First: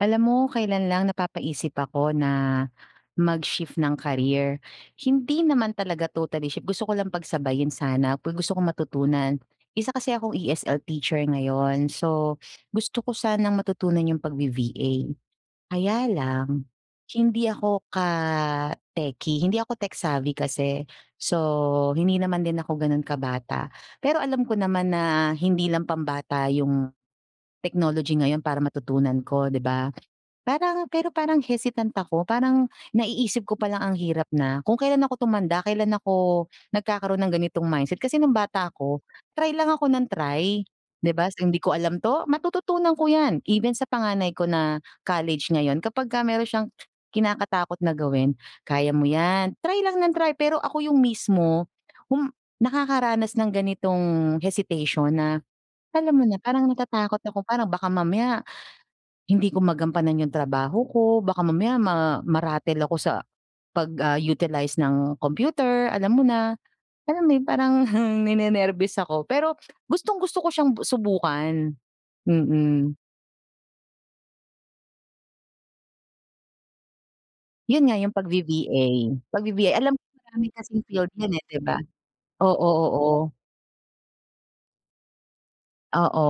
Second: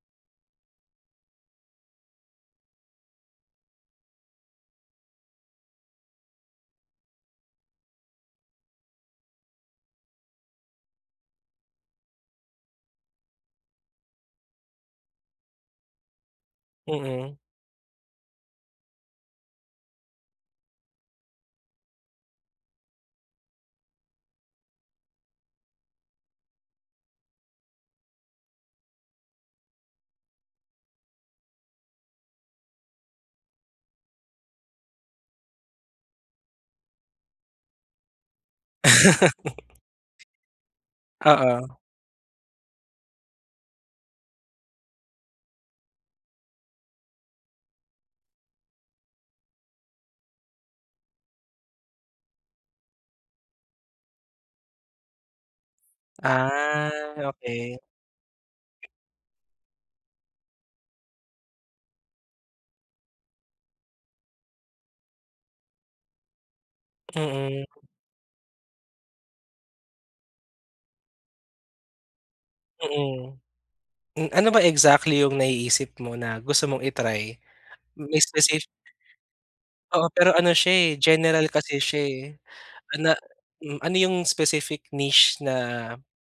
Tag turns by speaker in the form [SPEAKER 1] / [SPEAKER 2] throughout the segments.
[SPEAKER 1] Alam mo kailan lang napapaisip ako na mag-shift ng career. Hindi naman talaga totally shift gusto ko lang pagsabayin sana, ku gusto kong matutunan. Isa kasi akong ESL teacher ngayon, so gusto ko sanang matutunan yung pag-V-VA, kaya lang
[SPEAKER 2] Mm.
[SPEAKER 1] hindi ako ka techie hindi ako tech-savy kasi, so, hindi naman din ako ganun kabata. Pero alam ko naman na hindi lang pambata yung technology ngayon para matutunan ko, 'di ba? Parang pero parang hesitant ako, parang naiisip ko pa lang ang hirap na, kung kailan ako tumanda kailan ako nagkakaroon ng ganitong mindset. Kasi nung bata ako try lang ako ng try, 'di ba, so hindi ko
[SPEAKER 2] Oo.
[SPEAKER 1] alam 'to matututunan ko 'yan even sa panganay ko na college ngayon kapagka meron siyang kinakatakot na gawin, kaya mo 'yan try lang ng try pero ako yung mismo hum nakakaranas nang ganitong hesitation na, alam mo na parang
[SPEAKER 2] Ah
[SPEAKER 1] natatakot ako parang
[SPEAKER 2] okey.
[SPEAKER 1] baka mamaya, hindi ko magampanan yung trabaho ko, baka mamaya ma ma-rattle ako sa pag, ah, utilize ng computer alam mo na, alam mo yung
[SPEAKER 2] Mm.
[SPEAKER 1] parang heng ninenerbyos ako pero gustong-gusto ko siyang bu subukan, mm.
[SPEAKER 2] Mm. M ano ba exactly yung naiisip mo na gusto mong i-try?
[SPEAKER 1] Yun nga yung
[SPEAKER 2] May specif
[SPEAKER 1] pag-V-VA, pag-V-VA, alam ko
[SPEAKER 2] Oo, pero
[SPEAKER 1] marami
[SPEAKER 2] ano
[SPEAKER 1] kasing
[SPEAKER 2] siya eh
[SPEAKER 1] field 'yan eh,
[SPEAKER 2] general
[SPEAKER 1] 'di ba?
[SPEAKER 2] kasi siya eh,
[SPEAKER 1] Oo,
[SPEAKER 2] na
[SPEAKER 1] oo.
[SPEAKER 2] mm ano yung specific niche na
[SPEAKER 1] Oo.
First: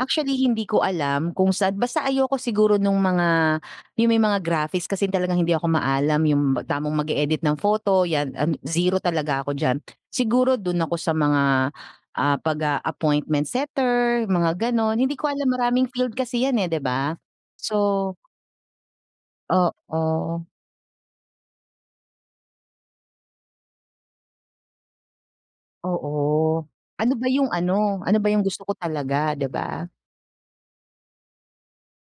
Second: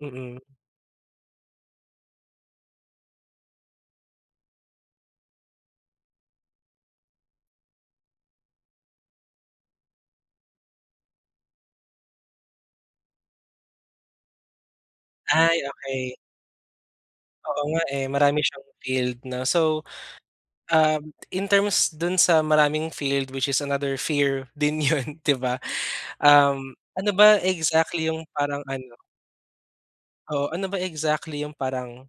[SPEAKER 2] Mm.
[SPEAKER 1] hindi ko alam kung saan, basta ayoko siguro nung mga, yung may mga graphics kasi talagang hindi ako maalam yung tamang mag-e-edit ng photo 'yan an zero talaga ako diyan. Siguro dun ako sa mga ah, pag ah, appointment setter, mga ganon hindi ko alam
[SPEAKER 2] Ay
[SPEAKER 1] maraming
[SPEAKER 2] okey.
[SPEAKER 1] field kasi 'yan eh, 'di ba?
[SPEAKER 2] Oo nga eh,
[SPEAKER 1] So
[SPEAKER 2] marami siyang field no. So,
[SPEAKER 1] Oo.
[SPEAKER 2] um in terms dun sa maraming field which is another fear din yun, 'di ba?
[SPEAKER 1] Oo,
[SPEAKER 2] Um, ano
[SPEAKER 1] ano ba
[SPEAKER 2] ba
[SPEAKER 1] yung ano,
[SPEAKER 2] exactly
[SPEAKER 1] ano
[SPEAKER 2] yung
[SPEAKER 1] ba yung
[SPEAKER 2] parang
[SPEAKER 1] gusto ko
[SPEAKER 2] ano
[SPEAKER 1] talaga, 'di ba?
[SPEAKER 2] Oo. Ano ba exactly yung parang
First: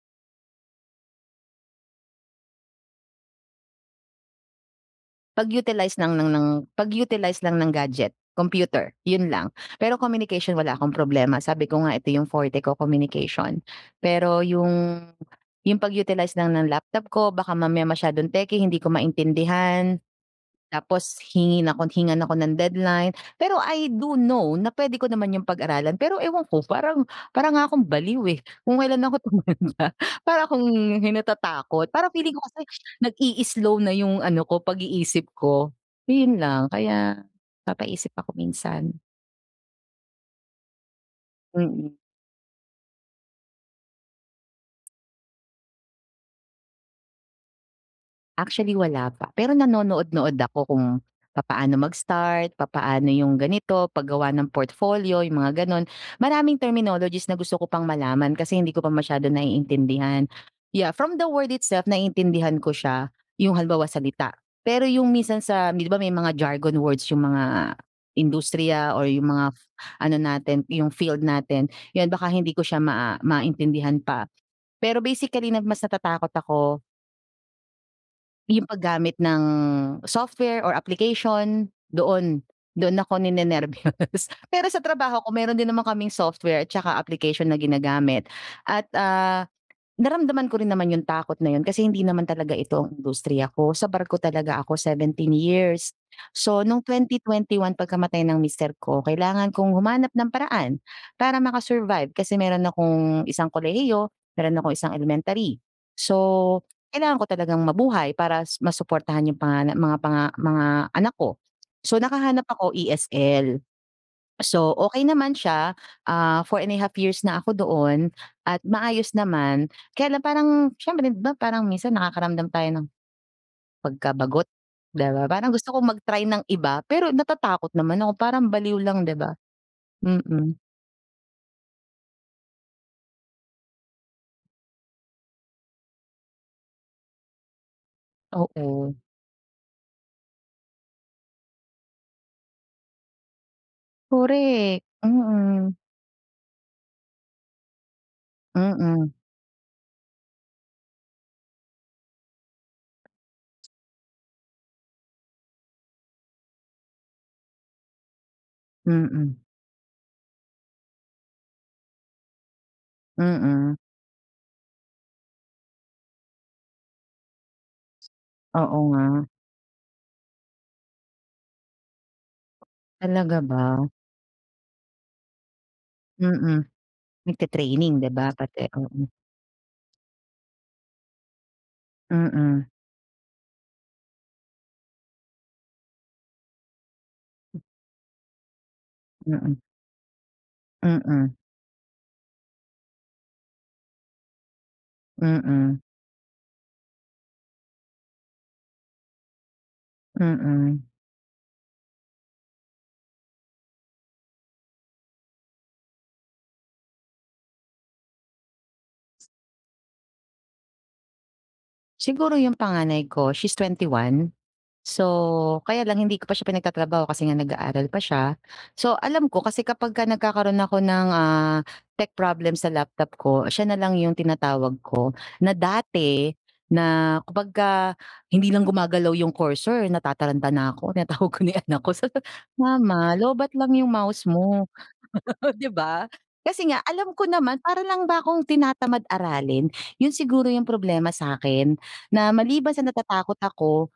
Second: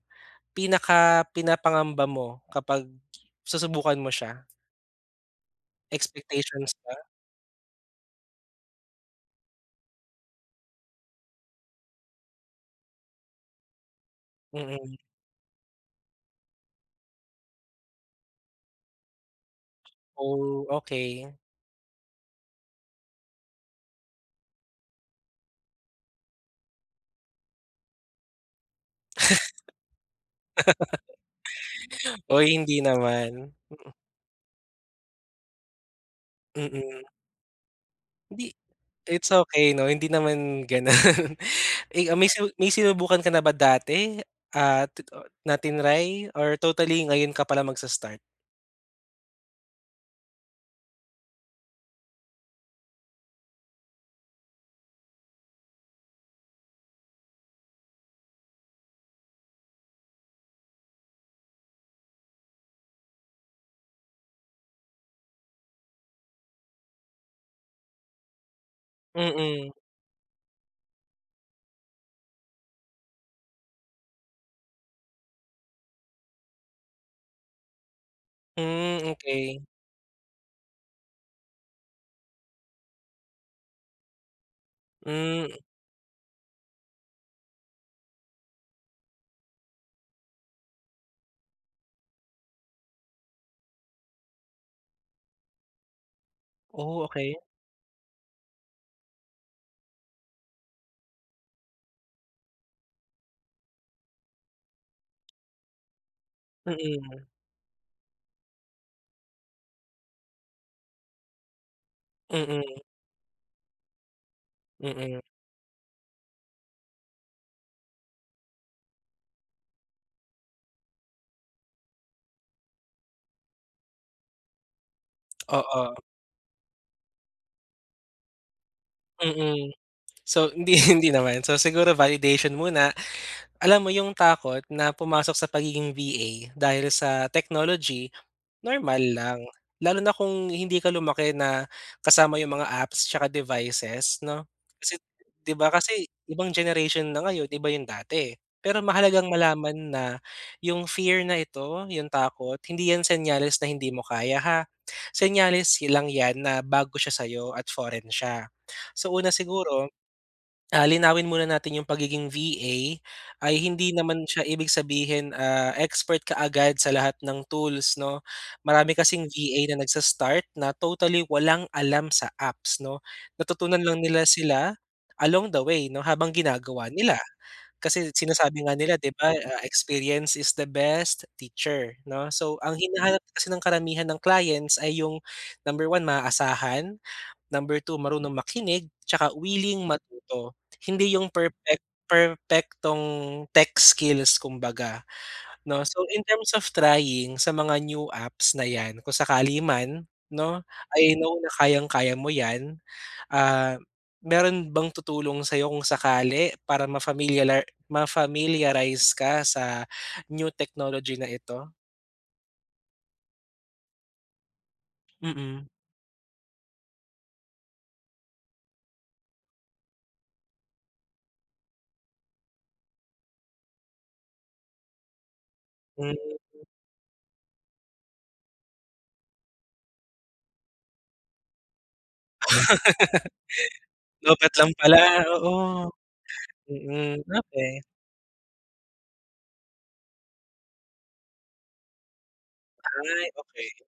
[SPEAKER 2] pinakapinapangamba mo kapag susubukan mo siya?
[SPEAKER 1] Pag-utilize ng ng ng
[SPEAKER 2] Expectations ba?
[SPEAKER 1] pag-utilize lang ng gadget, computer, yun lang. Pero communication wala akong problema. Sabi ko nga, ito yung forte ko, communication. Pero
[SPEAKER 2] Mm.
[SPEAKER 1] yung yung pag-utilize lang ng laptop ko, baka mamaya masyadong techy, hindi ko maintindihan,
[SPEAKER 2] Oh,
[SPEAKER 1] tapos
[SPEAKER 2] okey.
[SPEAKER 1] hingin ako hingan ako ng deadline. Pero I do know na puwede ko naman yung pag-aralan, pero ewan ko, parang para nga akong baliw eh. Kung kailan ako tumanda, para akong hi natatakot. Parang feeling ko
[SPEAKER 2] Oy,
[SPEAKER 1] kasi
[SPEAKER 2] hindi naman.
[SPEAKER 1] nag-i-slow
[SPEAKER 2] Mm.
[SPEAKER 1] na yung ano ko, pag-iisip ko, yun lang.
[SPEAKER 2] Mm.
[SPEAKER 1] Kaya, papaisip ako
[SPEAKER 2] Hindi
[SPEAKER 1] minsan.
[SPEAKER 2] it's okey 'no, hindi naman ganun.
[SPEAKER 1] Mm.
[SPEAKER 2] Eh, ah, may su may sinubukan ka na ba dati at ti ah, na tinry? Or totally ngayon ka palang magsa-start?
[SPEAKER 1] Actually, wala pa. Pero nanonood-nood ako kung papaano mag-start, papaano yung ganito, paggawa ng portfolio, yung mga gano'n. Maraming terminologies na gusto ko pang malaman kasi hindi ko pa masyado naiintindihan. Yeah, from the word itself, naiintindihan ko siya, yung halimbawa, salita. Pero yung minsan sa 'di ba may mga jargon words yung mga industriya or yung mga
[SPEAKER 2] Mm.
[SPEAKER 1] ano natin, yung field natin, yun, baka hindi ko siya ma ah, maintindihan pa. Pero basically na mas natatakot ako 'Yong
[SPEAKER 2] Hmm,
[SPEAKER 1] paggamit ng
[SPEAKER 2] okey.
[SPEAKER 1] software or application doon, doon ako ninenerbyos. Pero sa trabaho ko meron
[SPEAKER 2] Mm
[SPEAKER 1] din naman kaming software at saka application na ginagamit at, ah, naramdaman ko rin naman 'yong takot na 'yon, kasi hindi naman talaga ito ang industriya ko, sa barko talaga ako 17 years. So, no'ng
[SPEAKER 2] Oh,
[SPEAKER 1] twenty
[SPEAKER 2] okay.
[SPEAKER 1] twenty one pagkamatay ng mister ko kailangan kong humanap ng paraan para maka-survive, kasi meron akong isang kolehiyo, meron akong isang elementary. So, kailangan
[SPEAKER 2] Mm.
[SPEAKER 1] ko talagang mabuhay para s masuportahan 'yong pangana mga panga mga anak ko. So, nakahanap ako
[SPEAKER 2] Mm.
[SPEAKER 1] ESL, so, okay
[SPEAKER 2] Mm.
[SPEAKER 1] naman siya, ah, 4½ years na ako doon at maayos naman. Kaya lang parang siyempre, 'di ba, parang minsan nakakaramdam tayo ng, pagka-bagot, 'di ba? Parang gusto kong
[SPEAKER 2] Oo.
[SPEAKER 1] mag-try ng iba, pero natatakot naman ako. Parang baliw lang, 'di ba?
[SPEAKER 2] Mm. So,
[SPEAKER 1] Mm.
[SPEAKER 2] hindi hindi naman, so siguro by audition muna, alam mo 'yong takot na pumasok sa pagiging VA dahil sa technology,
[SPEAKER 1] Oo.
[SPEAKER 2] normal lang. Lalo na kung hindi ka lumaki na kasama 'yong mga apps, 'tsaka devices, 'no,
[SPEAKER 1] Correct.
[SPEAKER 2] kasi 'di ba,
[SPEAKER 1] Mm.
[SPEAKER 2] kasi ibang generation na ngayon, iba 'yong dati. Pero
[SPEAKER 1] Mm.
[SPEAKER 2] mahalagang malaman na 'yong fear na ito, 'yong takot, hindi 'yan senyales na hindi mo kaya, ha? Senyales hi lang 'yan na bago siya sa'yo at foreign siya. Sa una
[SPEAKER 1] Mm.
[SPEAKER 2] siguro, ah, linawin muna natin 'yong pagiging VA ay
[SPEAKER 1] Mm.
[SPEAKER 2] hindi naman siya ibig sabihin, ah, expert kaagad sa lahat ng tools, 'no.
[SPEAKER 1] Oo
[SPEAKER 2] Marami kasing
[SPEAKER 1] nga.
[SPEAKER 2] VA na nagsa-start na totally walang alam sa apps, 'no,
[SPEAKER 1] Talaga
[SPEAKER 2] natutunan
[SPEAKER 1] ba?
[SPEAKER 2] lang nila sila along the way, 'no, habang
[SPEAKER 1] Mm.
[SPEAKER 2] ginagawa nila.
[SPEAKER 1] Nagte-training,
[SPEAKER 2] Kasi
[SPEAKER 1] 'di ba,
[SPEAKER 2] sinasabi
[SPEAKER 1] pati
[SPEAKER 2] nga nila,
[SPEAKER 1] mm.
[SPEAKER 2] 'di ba, ah, "Experience is the best teacher," 'no. So,
[SPEAKER 1] Mm.
[SPEAKER 2] ang hinahanap kasi ng karamihan ng clients ay 'yong, number 1, maaasahan,
[SPEAKER 1] M
[SPEAKER 2] number 2, marunong makinig, 'tsaka
[SPEAKER 1] Mm.
[SPEAKER 2] willing matuto. Hindi 'yong
[SPEAKER 1] Mm.
[SPEAKER 2] perpek perpektong tech skills kumbaga,
[SPEAKER 1] Mm.
[SPEAKER 2] 'no. So, in terms of trying sa mga new apps na 'yan, kung sakali man, 'no,
[SPEAKER 1] Mm.
[SPEAKER 2] I know na kayang-kaya mo 'yan. Ah, meron bang tutulong sayo kung sakali para mafamilialar ma-familiarize ka sa new technology na ito?
[SPEAKER 1] Siguro yung panganay ko, she's 21, so,
[SPEAKER 2] Mm.
[SPEAKER 1] kaya lang hindi ko pa siya pinagtatrabaho kasi nga nag-aaral pa siya. So, alam ko kasi kapagka nagkakaroon ako ng, ah, tech problem sa laptop ko, siya nalang yung tinatawag ko, na
[SPEAKER 2] Hmm.
[SPEAKER 1] dati na kapagka hindi lang gumagalaw yung cursor natataranta na ako tinatawag ko na yung anak ko, sa [unintelligible] "Mama, lowbat lang yung mouse
[SPEAKER 2] Lowbat
[SPEAKER 1] mo,"
[SPEAKER 2] lang pala,
[SPEAKER 1] di
[SPEAKER 2] oo,
[SPEAKER 1] ba? Kasi nga alam
[SPEAKER 2] mm.
[SPEAKER 1] ko naman,
[SPEAKER 2] Okey.
[SPEAKER 1] para lang ba akong tinatamad aralin. Yun siguro yung problema sa'kin, na maliban sa
[SPEAKER 2] Ay,
[SPEAKER 1] natatakot
[SPEAKER 2] okey.
[SPEAKER 1] ako,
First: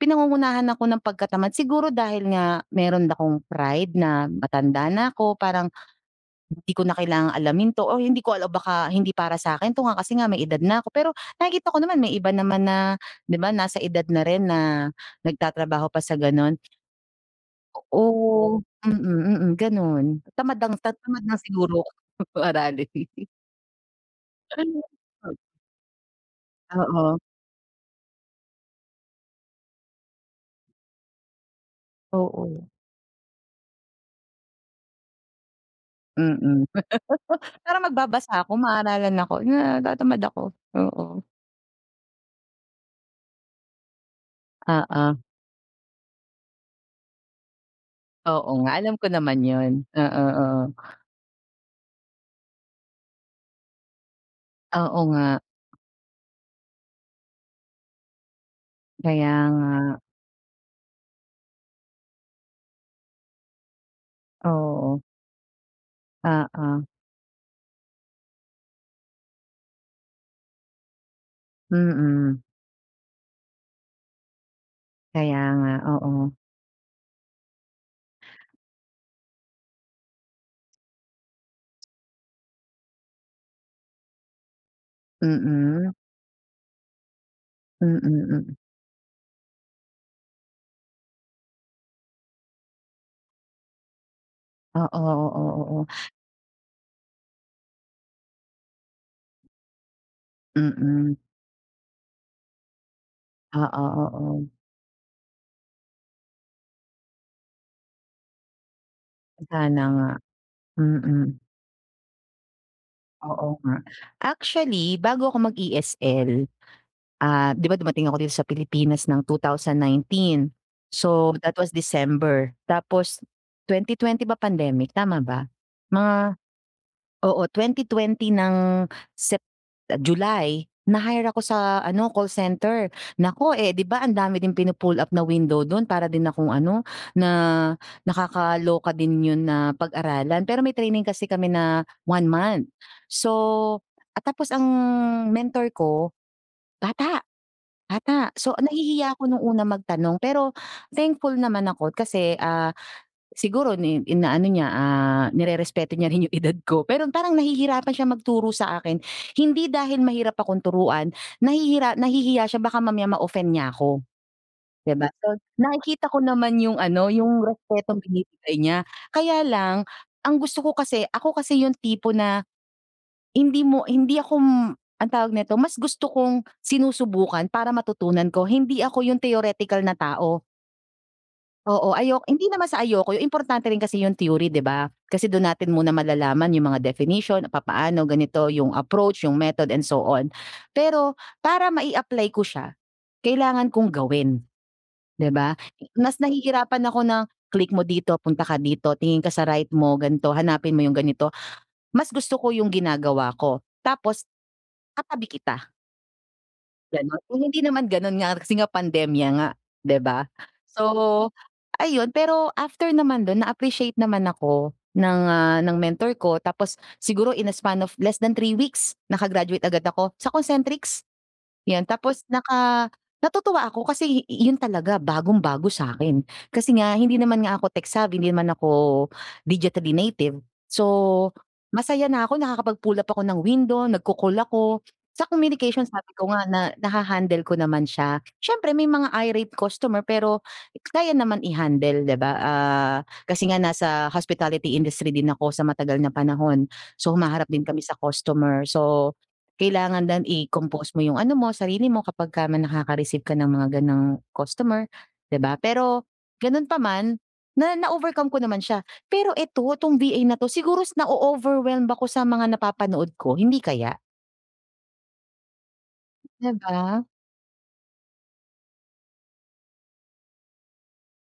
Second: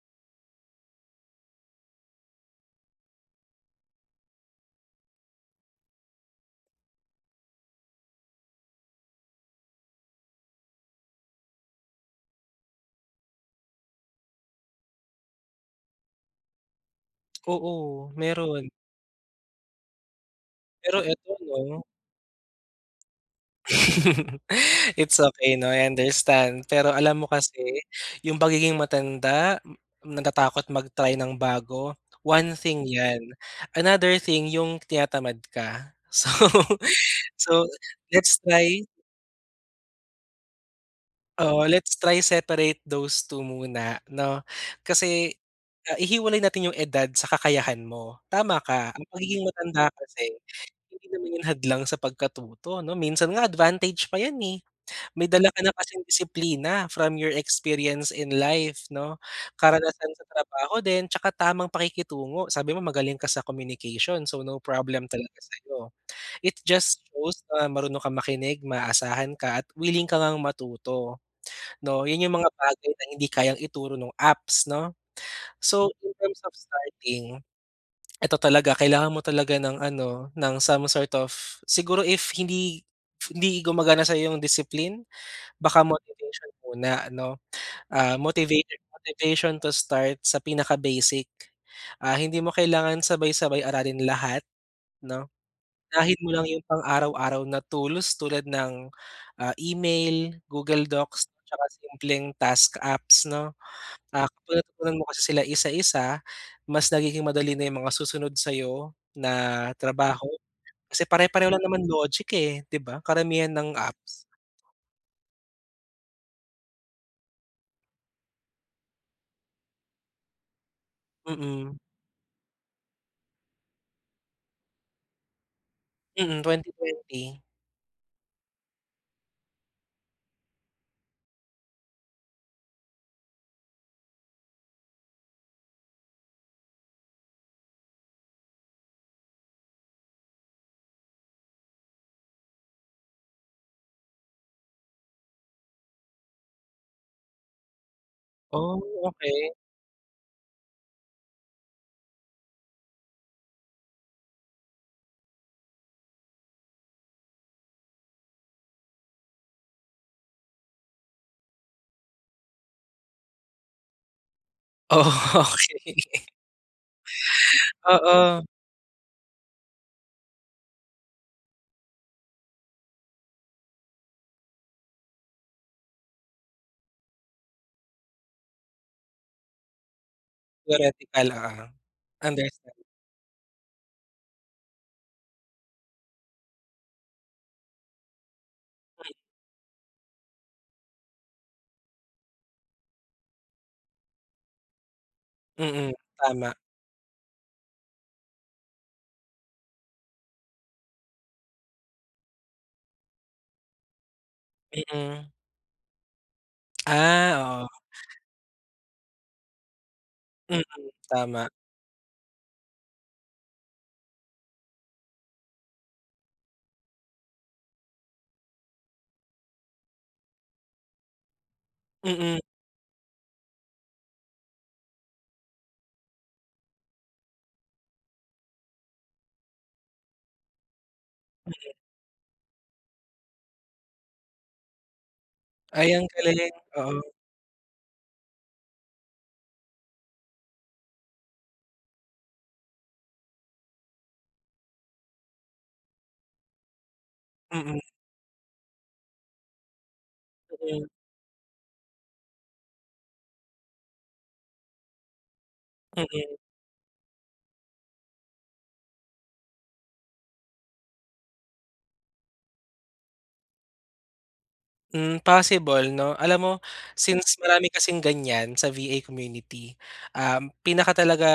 [SPEAKER 1] pinagungunahan ako ng pagkatamad. Siguro dahil nga meron akong pride na matanda na ako, parang hindi ko na kailangang alamin 'to, o hindi ko alam, baka hindi para sa'kin 'to nga, kasi nga may edad na ako. Pero nakikita ko naman may iba naman na, di ba, nasa edad na rin na nagtatrabaho pa sa gano'n.
[SPEAKER 2] Oo,
[SPEAKER 1] Oo.
[SPEAKER 2] meron.
[SPEAKER 1] Mm, mm, ganun. Tamad lang, ta
[SPEAKER 2] Pero
[SPEAKER 1] tamad
[SPEAKER 2] 'eto,
[SPEAKER 1] lang siguro
[SPEAKER 2] 'no?
[SPEAKER 1] ako aralin. Ano,
[SPEAKER 2] It's
[SPEAKER 1] 'pag
[SPEAKER 2] okay, 'no? I understand. Pero
[SPEAKER 1] Oo.
[SPEAKER 2] alam mo kasi yung pagiging matanda, natatakot mag-try ng bago, one
[SPEAKER 1] Oo.
[SPEAKER 2] thing yan, another thing yung tinatamad ka. So,
[SPEAKER 1] Mm.
[SPEAKER 2] so,
[SPEAKER 1] Parang
[SPEAKER 2] let's
[SPEAKER 1] magbabasa ako,
[SPEAKER 2] try
[SPEAKER 1] maaralan ako, yung, ah, natatamad ako. Oo.
[SPEAKER 2] oo, let's try separate those 2 muna, no?
[SPEAKER 1] Oo.
[SPEAKER 2] Kasi, ah, ihiwalay natin yung edad sa kakayahan mo.
[SPEAKER 1] Oo
[SPEAKER 2] Tama
[SPEAKER 1] nga.
[SPEAKER 2] ka,
[SPEAKER 1] Alam
[SPEAKER 2] ang
[SPEAKER 1] ko naman
[SPEAKER 2] pagiging
[SPEAKER 1] yun.
[SPEAKER 2] matanda
[SPEAKER 1] Oo.
[SPEAKER 2] kasi,
[SPEAKER 1] Oo.
[SPEAKER 2] hindi naman yun hadlang sa pagkatuto, ano? Minsan nga advantage pa yan, eh.
[SPEAKER 1] Oo
[SPEAKER 2] May
[SPEAKER 1] nga.
[SPEAKER 2] dala ka na kasing disiplina from your experience in life, 'no?
[SPEAKER 1] Kaya nga.
[SPEAKER 2] Karanasan sa trabaho din, tsaka tamang pakikitungo, sabi mo magaling ka sa communication. So, no
[SPEAKER 1] Oo.
[SPEAKER 2] problem talaga sa'yo. It
[SPEAKER 1] Oo.
[SPEAKER 2] just shows na marunong kang makinig, maaasahan ka, at willing ka ngang matuto, 'no? Yun yung
[SPEAKER 1] Mm.
[SPEAKER 2] mga bagay na hindi kayang ituro nung apps, 'no?
[SPEAKER 1] Kaya nga.
[SPEAKER 2] So, in
[SPEAKER 1] Oo.
[SPEAKER 2] terms of starting, eto talaga, kailangan mo talaga ng ano, ng some sort of siguro if hindi hindi gumagana sa iyo ang discipline, baka
[SPEAKER 1] Mm.
[SPEAKER 2] motivation muna, ano?
[SPEAKER 1] Mm.
[SPEAKER 2] Ah,
[SPEAKER 1] Mm.
[SPEAKER 2] motivated motivation to start sa pinaka-basic. Ah, hindi mo kailangan sabay-sabay aralin lahat,
[SPEAKER 1] Oo.
[SPEAKER 2] 'no?
[SPEAKER 1] Oo. Oo.
[SPEAKER 2] Unahin mo lang yung pang-araw-araw na tools, tulad ng, ah, email, Google
[SPEAKER 1] Mm.
[SPEAKER 2] Docs, tsaka simpleng task apps, 'no?
[SPEAKER 1] Oo.
[SPEAKER 2] Ah,
[SPEAKER 1] Oo.
[SPEAKER 2] kung natutunan mo kasi sila isa-isa, mas nagiging madali na yung mga susunod sa'yo na
[SPEAKER 1] Sana nga.
[SPEAKER 2] trabaho. Kasi
[SPEAKER 1] Mm.
[SPEAKER 2] pare-pareho lang naman logic, eh, 'di ba? Karamihan
[SPEAKER 1] Oo
[SPEAKER 2] ng
[SPEAKER 1] nga.
[SPEAKER 2] apps.
[SPEAKER 1] Actually, bago ako mag-ESL, ah, di ba, dumating ako dito sa Pilipinas ng 2019? So, that was
[SPEAKER 2] Mm.
[SPEAKER 1] December. Tapos, 2020 ba pandemic? Tama ba? Mga
[SPEAKER 2] Mm, 2020.
[SPEAKER 1] oo, 2020 ng Sep July, na-hire ako sa ano, call center. Naku, eh 'di ba, ang dami din pinu-pull up na window do'n? Para din akong ano, na nakakaloka din 'yon na pag-aralan. Pero may training kasi kami na 1 month. So, at tapos ang mentor ko, bata, bata. So,
[SPEAKER 2] Oh,
[SPEAKER 1] nahihiya ako nung
[SPEAKER 2] okey.
[SPEAKER 1] una magtanong, pero thankful naman ako kasi, ah, siguro ni inaano niya, ah, nirerespeto niya rin yung edad ko, pero parang nahihirapan siyang magturo sa akin. Hindi dahil mahirap akong turuan, nahihira nahihiya siya baka mamaya ma-offend niya ako, di
[SPEAKER 2] Oo,
[SPEAKER 1] ba? So,
[SPEAKER 2] okey.
[SPEAKER 1] nakikita ko naman yung ano, yung respetong
[SPEAKER 2] Oo.
[SPEAKER 1] binibigay niya. Kaya lang, ang gusto ko kasi ako kasi yung tipo na hindi mo hindi ako m anong tawag nito, mas gusto kong sinusubukan, para matutunan ko. Hindi ako yung theoretical na tao.
[SPEAKER 2] Theoretical, oo,
[SPEAKER 1] Oo. Ayo hindi naman
[SPEAKER 2] understand.
[SPEAKER 1] sa ayoko, yung importante rin kasi yung theory, di ba? Kasi dun natin muna malalaman yung mga definition, papaano, ganito, yung
[SPEAKER 2] Mm.
[SPEAKER 1] approach, yung method, and so on. Pero para mai-apply ko siya, kailangan kong gawin, di ba?
[SPEAKER 2] Mm.
[SPEAKER 1] Mas
[SPEAKER 2] Tama.
[SPEAKER 1] nahihirapan ako na, "Click mo dito, punta ka dito, tingin ka sa right mo, ganito, hanapin mo yung ganito." Mas gusto ko yung ginagawa ko, tapos
[SPEAKER 2] Mm.
[SPEAKER 1] katabi kita. Ganun.
[SPEAKER 2] Ah,
[SPEAKER 1] Kung hindi
[SPEAKER 2] oo.
[SPEAKER 1] naman ganun nga kasi nga pandemya nga, 'di ba?
[SPEAKER 2] Mm,
[SPEAKER 1] So,
[SPEAKER 2] tama.
[SPEAKER 1] ayun. Pero after naman dun na-appreciate naman ako ng, ah, ng mentor ko tapos siguro in a span of less than 3 weeks naka-graduate agad ako sa Concentrix, yun. Tapos
[SPEAKER 2] Mm.
[SPEAKER 1] naka natutuwa ako kasi yu yun talaga bagong-bago sa'kin. Kasi nga hindi naman nga ako tech-savvy, hindi naman ako digitally native. So,
[SPEAKER 2] Mm.
[SPEAKER 1] masaya na ako nakakapag-pull up ako ng window, nagko-call ako. Sa communication
[SPEAKER 2] Ay, ang
[SPEAKER 1] sabi ko nga
[SPEAKER 2] galing,
[SPEAKER 1] na
[SPEAKER 2] oo.
[SPEAKER 1] naha-handle ko naman siya. Siyempre may mga irate customer, pero kaya naman i-handle, 'di ba, ah, kasi nga nasa hospitality industry din ako sa matagal na panahon. So, humaharap din
[SPEAKER 2] Mm.
[SPEAKER 1] kami sa customer. So, kailangan lang
[SPEAKER 2] Mm.
[SPEAKER 1] i-compose mo yung ano mo, sarili mo kapagka may nakaka-receive ka ng mga ganung customer, 'di ba? Pero
[SPEAKER 2] Mm.
[SPEAKER 1] ganun pa man, na na-overcome ko naman siya. Pero ito, 'tong VA na 'to siguro s na-o-overwhelmed ako sa mga napapanood ko, hindi kaya?
[SPEAKER 2] Hmm, possible 'no? Alam mo
[SPEAKER 1] 'Di ba?
[SPEAKER 2] since marami kasing ganyan sa VA community, um, pinaka talaga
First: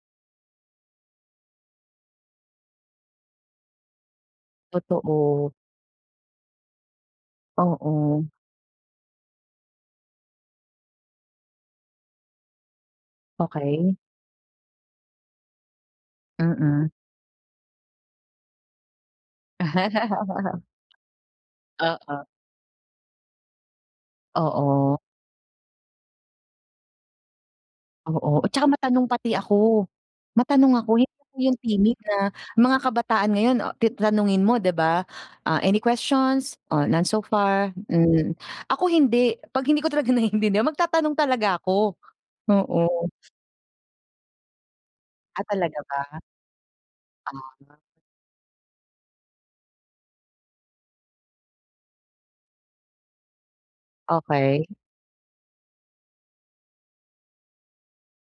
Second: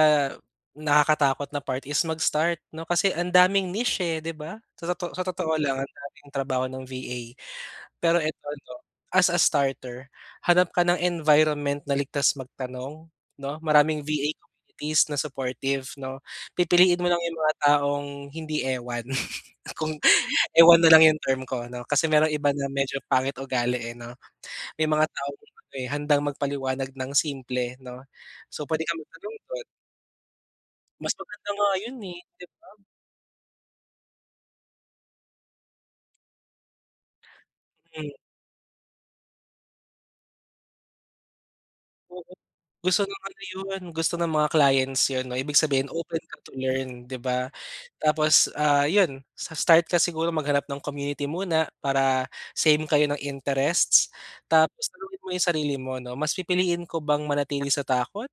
[SPEAKER 2] nakakatakot na part is mag-start 'no, kasi ang daming niche, eh, 'di ba? So, toto sa
[SPEAKER 1] Totoo.
[SPEAKER 2] totoo lang ang daming trabaho ng VA. Pero
[SPEAKER 1] Oo.
[SPEAKER 2] ito 'no, as a starter, hanap ka ng environment na ligtas magtanong 'no.
[SPEAKER 1] Okey.
[SPEAKER 2] Maraming VA communities na supportive 'no.
[SPEAKER 1] Mm.
[SPEAKER 2] Pipiliin mo lang yung mga taong hindi ewan. Kung ewan nalang yung term ko 'no, kasi
[SPEAKER 1] Oo.
[SPEAKER 2] merong iba na medyo pangit ugali, eh, 'no. May
[SPEAKER 1] Oo.
[SPEAKER 2] mga taong [unintelligible] handang magpaliwanag ng simple 'no.
[SPEAKER 1] Oo, at saka
[SPEAKER 2] So, pwede kang
[SPEAKER 1] matanong pati
[SPEAKER 2] magtanong dun.
[SPEAKER 1] ako. Matanong ako.
[SPEAKER 2] Mas
[SPEAKER 1] Hindi ako
[SPEAKER 2] maganda
[SPEAKER 1] yung
[SPEAKER 2] nga yun,
[SPEAKER 1] timid na
[SPEAKER 2] eh, 'di ba?
[SPEAKER 1] mga kabataan ngayon, ah, ti tanungin mo, 'di ba, "Ah, any questions? Oh, none so far,"
[SPEAKER 2] Hmm.
[SPEAKER 1] mm. Ako hindi. 'Pag hindi ko talaga naiintindihan magtatanong talaga ako,
[SPEAKER 2] Oo. Gusto
[SPEAKER 1] oo.
[SPEAKER 2] ng ano yun, gusto ng mga clients yun 'no,
[SPEAKER 1] Ah,
[SPEAKER 2] ibig
[SPEAKER 1] talaga
[SPEAKER 2] sabihin
[SPEAKER 1] ba?
[SPEAKER 2] open ka to learn, 'di ba?
[SPEAKER 1] Ah.
[SPEAKER 2] Tapos, ah, yun. Sa start ka siguro maghanap ng community muna para same kayo ng interests.
[SPEAKER 1] Okey.
[SPEAKER 2] Tapos tanungin mo yung sarili mo 'no, "Mas pipiliin ko bang manatili sa takot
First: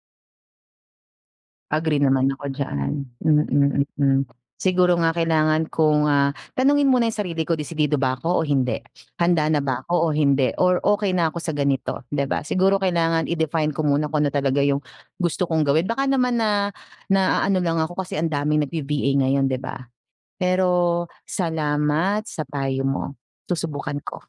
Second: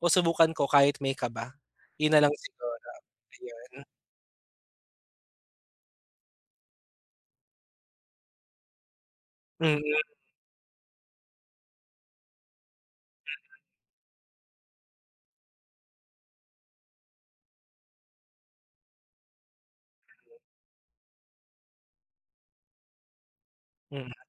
[SPEAKER 2] o subukan ko kahit may kaba?"
[SPEAKER 1] Agree
[SPEAKER 2] Yun
[SPEAKER 1] naman
[SPEAKER 2] nalang
[SPEAKER 1] ako
[SPEAKER 2] siguro,
[SPEAKER 1] diyan,
[SPEAKER 2] iyon.
[SPEAKER 1] mm, mm. Siguro nga kailangan kong, ah, tanungin muna yung sarili ko, "Desidido ba ako o hindi? Handa na ba
[SPEAKER 2] Mm.
[SPEAKER 1] ako o hindi? Or okey na ako sa ganito," 'di ba? Siguro kailangan
[SPEAKER 2] Mm.
[SPEAKER 1] i-define ko muna kung ano talaga yung gusto kong gawin. Baka naman na naano lang ako kasi ang daming nagbi-VA ngayon, 'di ba. Pero salamat sa payo mo, susubukan
[SPEAKER 2] Hmm.
[SPEAKER 1] ko.